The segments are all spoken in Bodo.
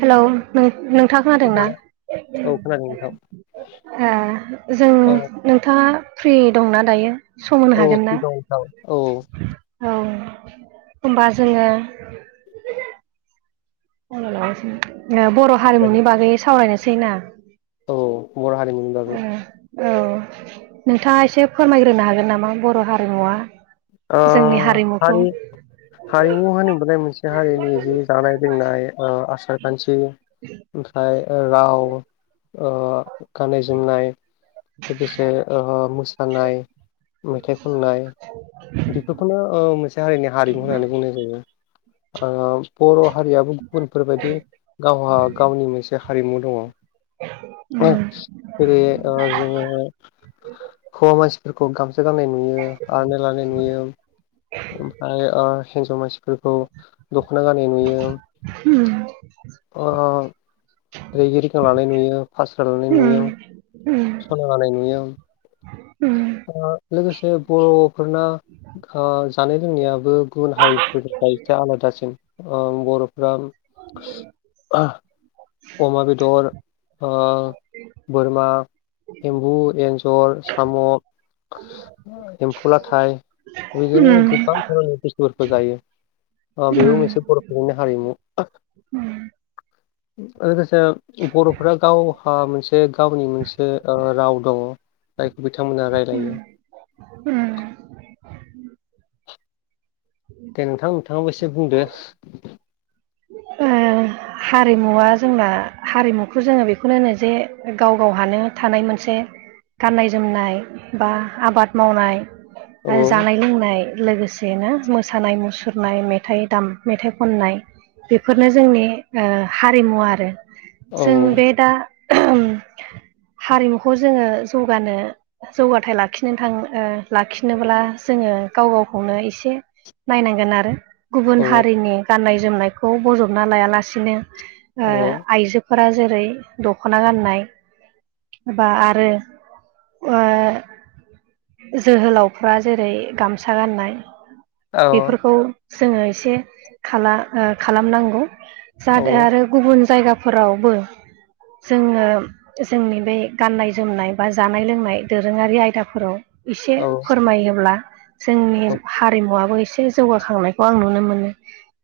हेलौ नों-नोंथाङा खोनादोंना? औ खोनादों नोंथां आ जों औ नोंथाङा फ्रि दंना दायो? सम होनो औ फ्रि हागोनना दं नोंथां औ औ होमबा जोङो [unintelligible] ओ बर' हारिमुनि बागै सावरायनोसैना? औ बर' हारिमुनि बागै [inaudible] औ नोंथाङा एसे फोरमायग्रोनो हागोन नामा बर' हारिमुवा ओ जोंनि हारिमुखौ हारि हारिमु होनोबाथाय मोनसे हारिनि जि जानाय लोंनाय ओ आसार खान्थि ओमफ्राय ओ राव ओ गाननाय जोमनाय लोगोसे ओ मो सानाय मेथाइ खननाय बेफोरखौनो ओ मोनसे हारिनि हारिमु होननानै बुंनाय जायो। ओ बर' हारियाबो गुबुनफोर बायदि गावहा गावनि मोनसे हारिमु दङ। [inaudible] [unintelligible] जेरै जोङो हौवा मानसिफोरखौ गामसा गाननाय नुयो आर'नाइ लानाय नुयो। ओमफ्राय हिन्जाव मानसिफोरखौ दख'ना गानानाय नुयो उम दैगिरिखौ लानाय नुयो फास र लानाय नुयो। उम सना लायनि उम लोगोसे बर'फोरना जानाय लोंनायाबो गुबुन हारिफोरनि एसे आलादासिम बर'फ्रा अमा बेदर ओ बोरमा एम्बु एन्जर साम' एम्फौलाथाय उम बेदिनो गोबां धारोमनि बुस्थुफोरखौ जायो ओ बेबो मोनसे बर'फोरनि हारिमु उम। लोगोसे बर'फोरा गाव ओ मोनसे गावनि मोनसे ओ राव दङ जायखौ बिथांमोना रायलायो। उम। दे नोंथां नोंथाङाबो एसे बुंदो। ओ हारिमुवा जोंना हारिमुखौ जोङो बेखौनो होनो जे गाव गावहानो थानाय मोनसे गाननाय जोमनाय बा आबाद मावनाय औ जानाय लोंनाय लोगोसे बेनो मोसानाय मुसुरनाय मेथाइ दाम मेथाइ खननाय बेफोरनो जोंनि हारिमु आरो औ जों बे दा हारिमुखौ जोङो जौगानो जौगाथाय लाखिनो थां लाखिनोब्ला जोङो गाव गावखौनो एसे नायनांगोन आरो गुबुन औ हारिनि गाननाय जोमनायखौ बजबना लायालासिनो औ आइजो फोर जेरै दख'ना गाननाय बबा आरो जोहोलावफ्रा जेरै गामसा गाननाय औ बेफोरखौ जोङो एसे खालामनांगौ। औ आरो गुबुन जायगाफोरावबो जोङो जोंनि बे गाननाय जोमनाय बा जानाय लोंनाय दोरोङारि आयदाफोराव एसे औ फोरमायोब्ला जोंनि हारिमुवा से जौगाखांनायखौ आं नुनो मोनो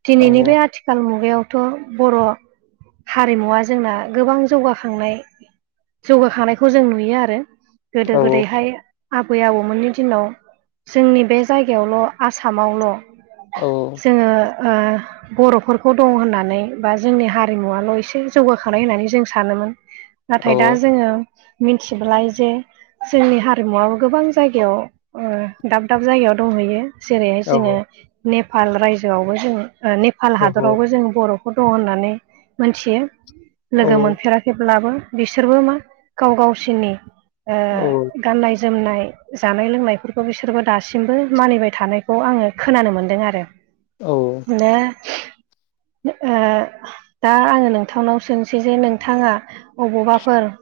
दिनैनि बे औ आथिखाल सिाल मुगायावथ' बर' हारिमुवा जोंना गोबां जौगाखांनाय जौगाखानायखौ जों नुयो आरो गोदो गोदैहाय आबै आबौमोननि दिनाव जोंनि बे जायगायावल' आसामावल' औ जोङो बर'फोरखौ दं होननानै बा जोंनि हारिमुवल' एसे जौगाखांानाय होननानै जों सानोमोन। औ नाथाय दा जोङो मिथिबोलाय जे जोंनि हारिमुवाबो गोबां जायगायाव दाब दाब जायगायाव दंहैयो जेरैहाय जोङो नेपाल रायजोआवबो जोङो नेपाल औ हादरावबो जों बर' दं होननानै मोनथियो लोगो मोनफेराखैब्लाबो बिसोरबो मा गाव गावसिनि औ गाननाय जोमनाय जानाय लोंनायफोरखौ बिसोरबो दासिमबो मानिबाय थानायखौ आङो खोनानो मोनदों आरो। औ मनो दा आङो नोंथांनाव सोंसै जे नोंथाङा बबावबाफोर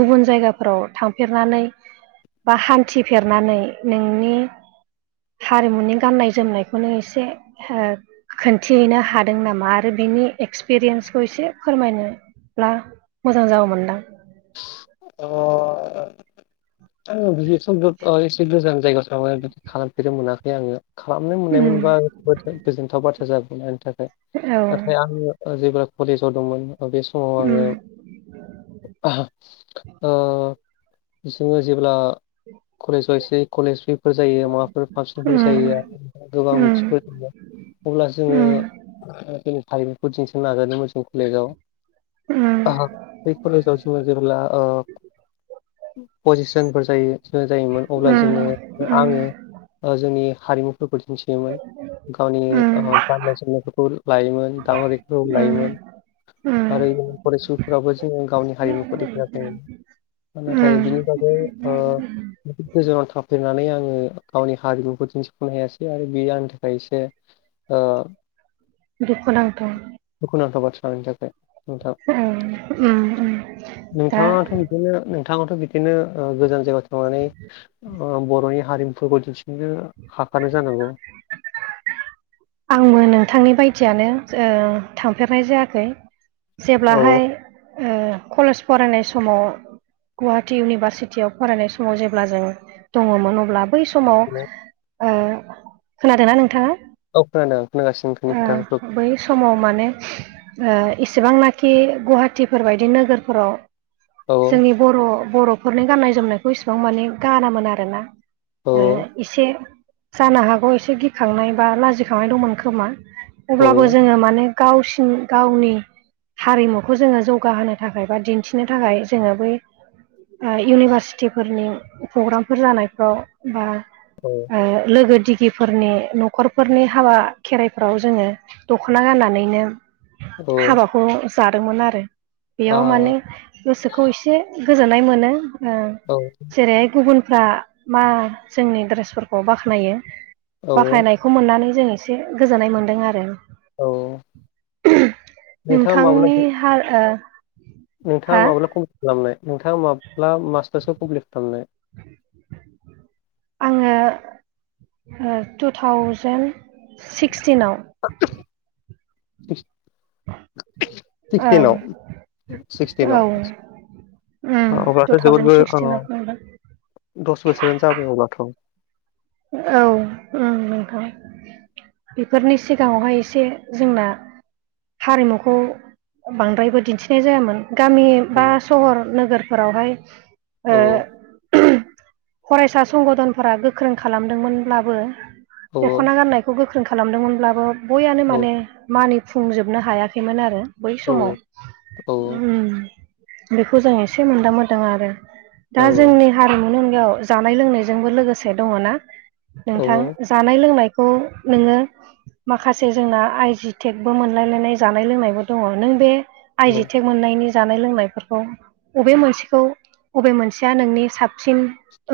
गुबुन जायगाफोराव थांफेरनानै बा हान्थिफेरनानै नोंनि हारिमुनि गाननाय जोमनायखौनो एसे खोनन्थिहैनो हादों नामा आरो बिनि एक्सपिरियेन्सखौ एसे फोरमायनो ब्ला मोजां जागौनदां। अ ओ आङो बिदिथ' बि एसे गोजान जायगायावथ' बिदि खालामफेरनो मोनाखै आङो। खालामनो मोननाय उम मोनबा जोबोद गोजोनथाव बाथ्रा जागोमोन आनि थाखाय औ नाथाय आङो जेब्ला कलेजाव दंमोन बे समाव आङो उम ओ जोङो जेब्ला कलेजाव एसे कलेज उइकफोर जायो माबाफोर फांसनफोर उम जायो आरो गोबां उम मिथिफोर दङ अब्ला जोङो उम जोंनि हारिमुखौ दिन्थिनो नाजादोंमोन जों कलेजाव उम बे कलेजाव जों जेब्ला आ पजिसनफोर जायो जोङो जायोमोन अब्ला उम जोङो उम आङो जोंनि हारिमुफोरखौ दिन्थियोमोन गावनि उम गान्नाय सोमनायफोरखौ लायोमोन दाङउरिखौ उम लायोमोन। आरो उम फरायसुफोराबो जोङो गावनि हारिमुखौ देखाय जो नाथाय उम बिनि बागै ओ गोजानाव थाफेरनानै आङो गावनि हारिमुखौ दिन्थिफुंनो हायासै आरो बेयो आंनि थाखाय एसे ओ दुखुनांथाव दुखुनांथाव बाथ्रा आंनि थाखाय नोंथां। ओम नोंथाङाथ' बिदिनो नोंथाङाथ' बिदिनो गोजान जायगायाव थांनानै ओ बर'नि हारिमुफोरखौ दिन्थिनो हाखानाय जानांगौ। [inaudible] आंबो नोंथांनि बायदियानो ओ थांफेरनाय जायाखै। औ जेब्लाहाय ओ कलेज फरायनाय समाव । गुवाहाटि इउनिभारसिटियाव फरायनाय समाव जेब्ला जों दङमोन अब्ला बै समाव औ ओ खोनादोंना नोंथाङा? औ खोनादों। खोनागासिनो नोंथांनि खोथाखौ ओ बै समाव माने ओ इसेबांनाखि गुवाहाटिफोर बायदि नोगोरफोराव औ जोंनि बर' बर'फोरनि गाननाय जोमनायखौ इसिबां माने गानामोन आरोना। औ ओ एसे जानो हागौ एसे गिखांनाय बा लाजि खांनाय दंमोन खोमा अब्लाबो औ जोङो माने गावसिन गावनि हारिमुखौ जोङो जौगाहोनो थाखाय बा दिन्थिनो थाखाय जोङो बै इउनिभारसिटिफोरनि प्रग्रामफोर जानायफ्राव बा औ ओ लोगो दिगिफोरनि न'खरफोरनि हाबा खेराइफ्राव जोङो दख'ना गाननानैनो औ हाबाखौ जादोंमोन आरो आ बेयाव माने गोसोखौ एसे गोजोननाय मोनो। ओ औ जेरैहाय गुबुनफ्रा मा जोंनि ड्रेसफोरखौ बाख्नायो। औ बाखायनायखौ मोननानै जों एसे गोजोननाय मोन्दों आरो औ नोंथाङा माब्ला नोंथांनि हाल ओ हा नोंथाङा माब्ला कमप्लिट खालामनाय नोंथाङा माब्ला मास्टार्सआव कमप्लिट खालामनाय? आङो टु थावजेेन सिक्सटिनाव। [inaudible] ओं सिक्सटिनाव औ उम सिक्सटिनाव। टु अब्लाथ' थावजेन जोबोदबो सिक्सटिनाव खोनादों दस बोसोरानो जाबाय अब्लाथ'। औ नोंथां। बेफोरनि सिगाङावहाय एसे जोंना हारिमुखौ बांद्रायबो दिन्थिनाय जायामोन गामि बा सहर नोगोरफोरावहाय ओ औ फरायसा संगनफोरा गोख्रों खालामदोंमोनब्लाबो औ दख'ना गाननायखौ गोख्रों खालामदोंमोनब्लाबो बययानो औ माने मानिफुंजोबनो हायाखैमोन आरो बै समाव औ औ बेखौ जों एसे मोनदां मोनोदों आरो दा औ जोंनि हारिमुनि अनगायाव जानाय लोंनायजोंबो लोगोसे दङनाा औ नोंथां। जानाय लोंनायखौ नोङो माखासे जोंना आइजि टेकबो मोनलायलायनाय जानाय लोंनायबो दङ नों बे आइजि औ टेक मोननायनि जानाय लोंनायफोरखौ बबे मोनसेखौ बबे मोनसेया नोंनि साबसिन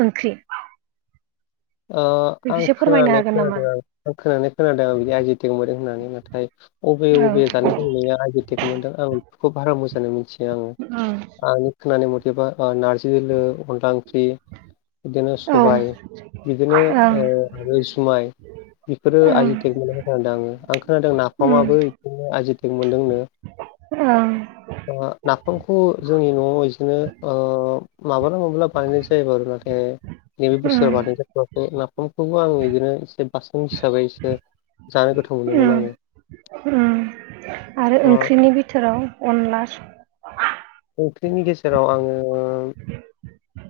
ओंख्रि ओ आं बेखौसो फोरमायनो खोनानानै हागोन नामा? खोनादों आं खोनानानै खोनादों आं बिदि आइजि दंबोदों होननानै नाथाय उबे औ उबे जाना य लोंनाया आइटेक मोनदों आं खुब बारा मोजाङानो मिथियो आङो आंनि खोनानाय मथेबा नारजि दोलो अनला ओंख्रि बिदिनो ओं ओं सबाय बिदिनो ओ जुमाय बेफोरो आइ ओं जि टेक मोनदों खोनादों आङो आं खोनादों उम नाफामाबो बिदिनो आयजि टेग मोनदोंनो। ओं जोंहा नाफामखौ जोंनि न'आव बिदिनो ओ मालाबा मालाबा बानायनाय जायो आरो नों [inaudible] नैबे बोसोरा उम बानायनायजाथ'वाखै नाफामखौबो आं बिदिनो एसे बासोन हिसाबै एसे जानो गोथाव मोनोमोन आङो। अम आरो ओ ओंख्रिनि बिथोराव अनला ओंख्रिनि गेजेराव आङो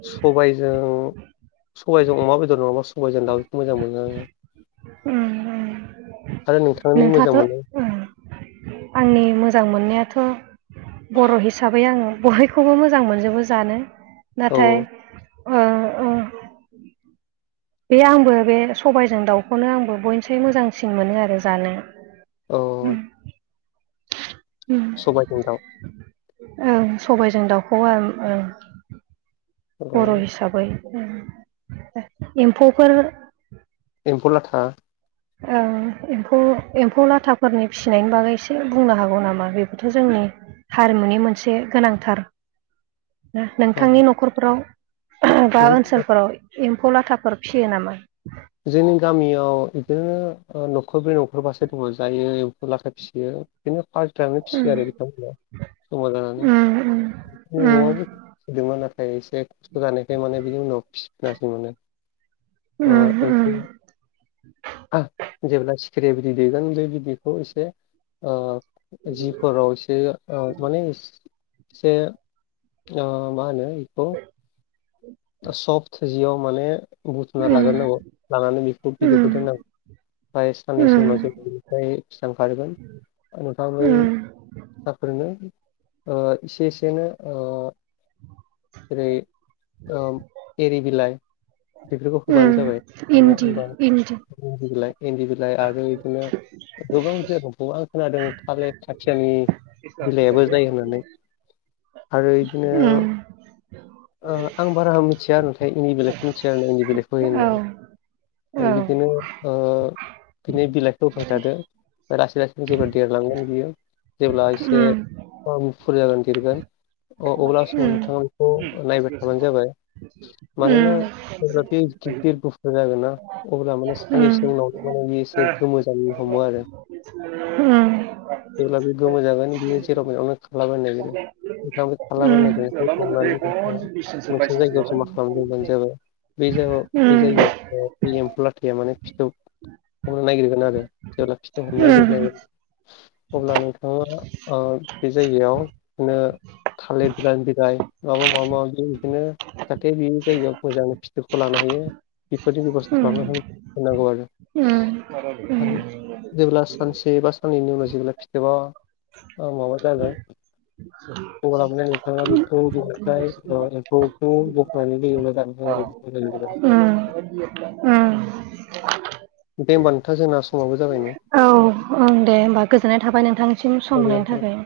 सबायजों सबायजों अमा बेदर नङाबा सबायजों दाउखौ मोजां मोनो आरो। अम आरो नोंथांनि मोजां मोननाय नि मोजां मोननायाथ' बर' हिसाबै आङो बयखौबो मोजां मोनजोबो जानो। नाथाय औ ओ औ बे आंबो बे सबायजों दाउखौनो आंबो बयनिसाय मोजांसिन मोनो आरो जानो। औ अम सबाय जों दाउ ओं सबायजों दाउखौ ओं बर' औ हिसाबै एम्फौफोर एम्फौ लाथा ओं एम्फौ एम्फौ लाथाफोरनि फिसिनायनि बागै एसे बुंनो हागौ नामा बेबोथ' जोंनि हारिमुनि मोनसे गोनांथार औ नोंथांनि न'खरफोराव बा जों ओनसोलफोराव एम्फौ लाथाफोर फियो नामा जोंनि गामियाव बिदिनो न'खरब्रै न'खरबासो दङ जायो एमफु लाथा फिसियो बिदिनो फाल्टिानो फिसियो उम आरो बिथांमोना जमा जानानै उम उम न'आव फिसिदोंमोन नाथाय एसे खस्थ' जानायखाय माने बिनि उनाव फिसिया सै माने ओ अम अम एम्फौ जेब्ला सिखिरि बिदै दैगोन बे बिदिखौ एसे ओ जिफोराव एसे माने एसे ओ मा होनो बेखौ [inaudible] सफ्ट जियाव माने बुथुमना उम लाग्रोनांगौ लानानै बेखौ बिदैखौ उम दोननांगौ ओमफ्राय साननैसो उम उनाव ज- निफ्राय फिसा ओंखारगोन नोंथाङा बै उम फिसाफोरनो ओ- एसे एसेनो ओ- जेरै ओ-एरि बिलाइ बेफोरखौ उम होबानो जाबाय इन्दि हमबा इन्दि इन्दि बिलाय इन्दि बि आरो बिदिनो गोबां बे आं खोनादों थालिर आथियानि बिलाइयाबो जायो होननानै [unintelligible] आरो बिदिनो ओ आं बारा मिथिया आरो नाथाय इंन्दि बिलायखौ मिथिया आरोना इन्दि बिलायखौ औ होयो होननानै। औ उम बिदिनो ओ बिनि बिलाइखौ होबाय थादो लासै लासैनो जेबो देरलांगोन बियो जेब्ला एसे उम गुफुर जागोन देरगोन अब्ला उम समाव नोंथाङा बेखौ नायबाय थाबानो जाबाय मानोना गिदिर जागोन ना अब्ला माने उम साननैसो उनावथ' माने बेयो एसे गोमो जानो हमो आरो। उम जेब्ला बे गोमो जागोन बियो जेराव मेरावनो खारलाबायनो नागिरो। खारलाबायनो नागिरनायखौ हमनानै मोनसे जायगायाव जमा खालामना दोनबानो जाबाय। बे औ ओं जायगायाव दे बे जायगायाव बे एम्फौ लाथाया माने फिथोब। हमनो नागिरगोन आरो जेब्ला फिथोब हमनो नागिरनो नागिरो अब्ला नोंथाङा बे ओ-जायगायावनो थालिर गोरान बिलाय माबा माबि बिदिनो जाहाथे बिनि जायगायाव मोजां फिथोबखौ लानो हायो। बेबायदि बेब'स्था खालामना होनांगौ आरो जेब्ला सानसे बा साननैनि उनाव जेब्ला फिथोबा ओ-माबा जागोन [unintelligible] नोंथाङा बेखौ [unintelligible] उम दे होमबा नोंथां जोंना समाबो जाबायनो। दे होमबा गोजोननाय थाबाय नोंथांनिसिम सम होनायनि जाबायनो थाखाय।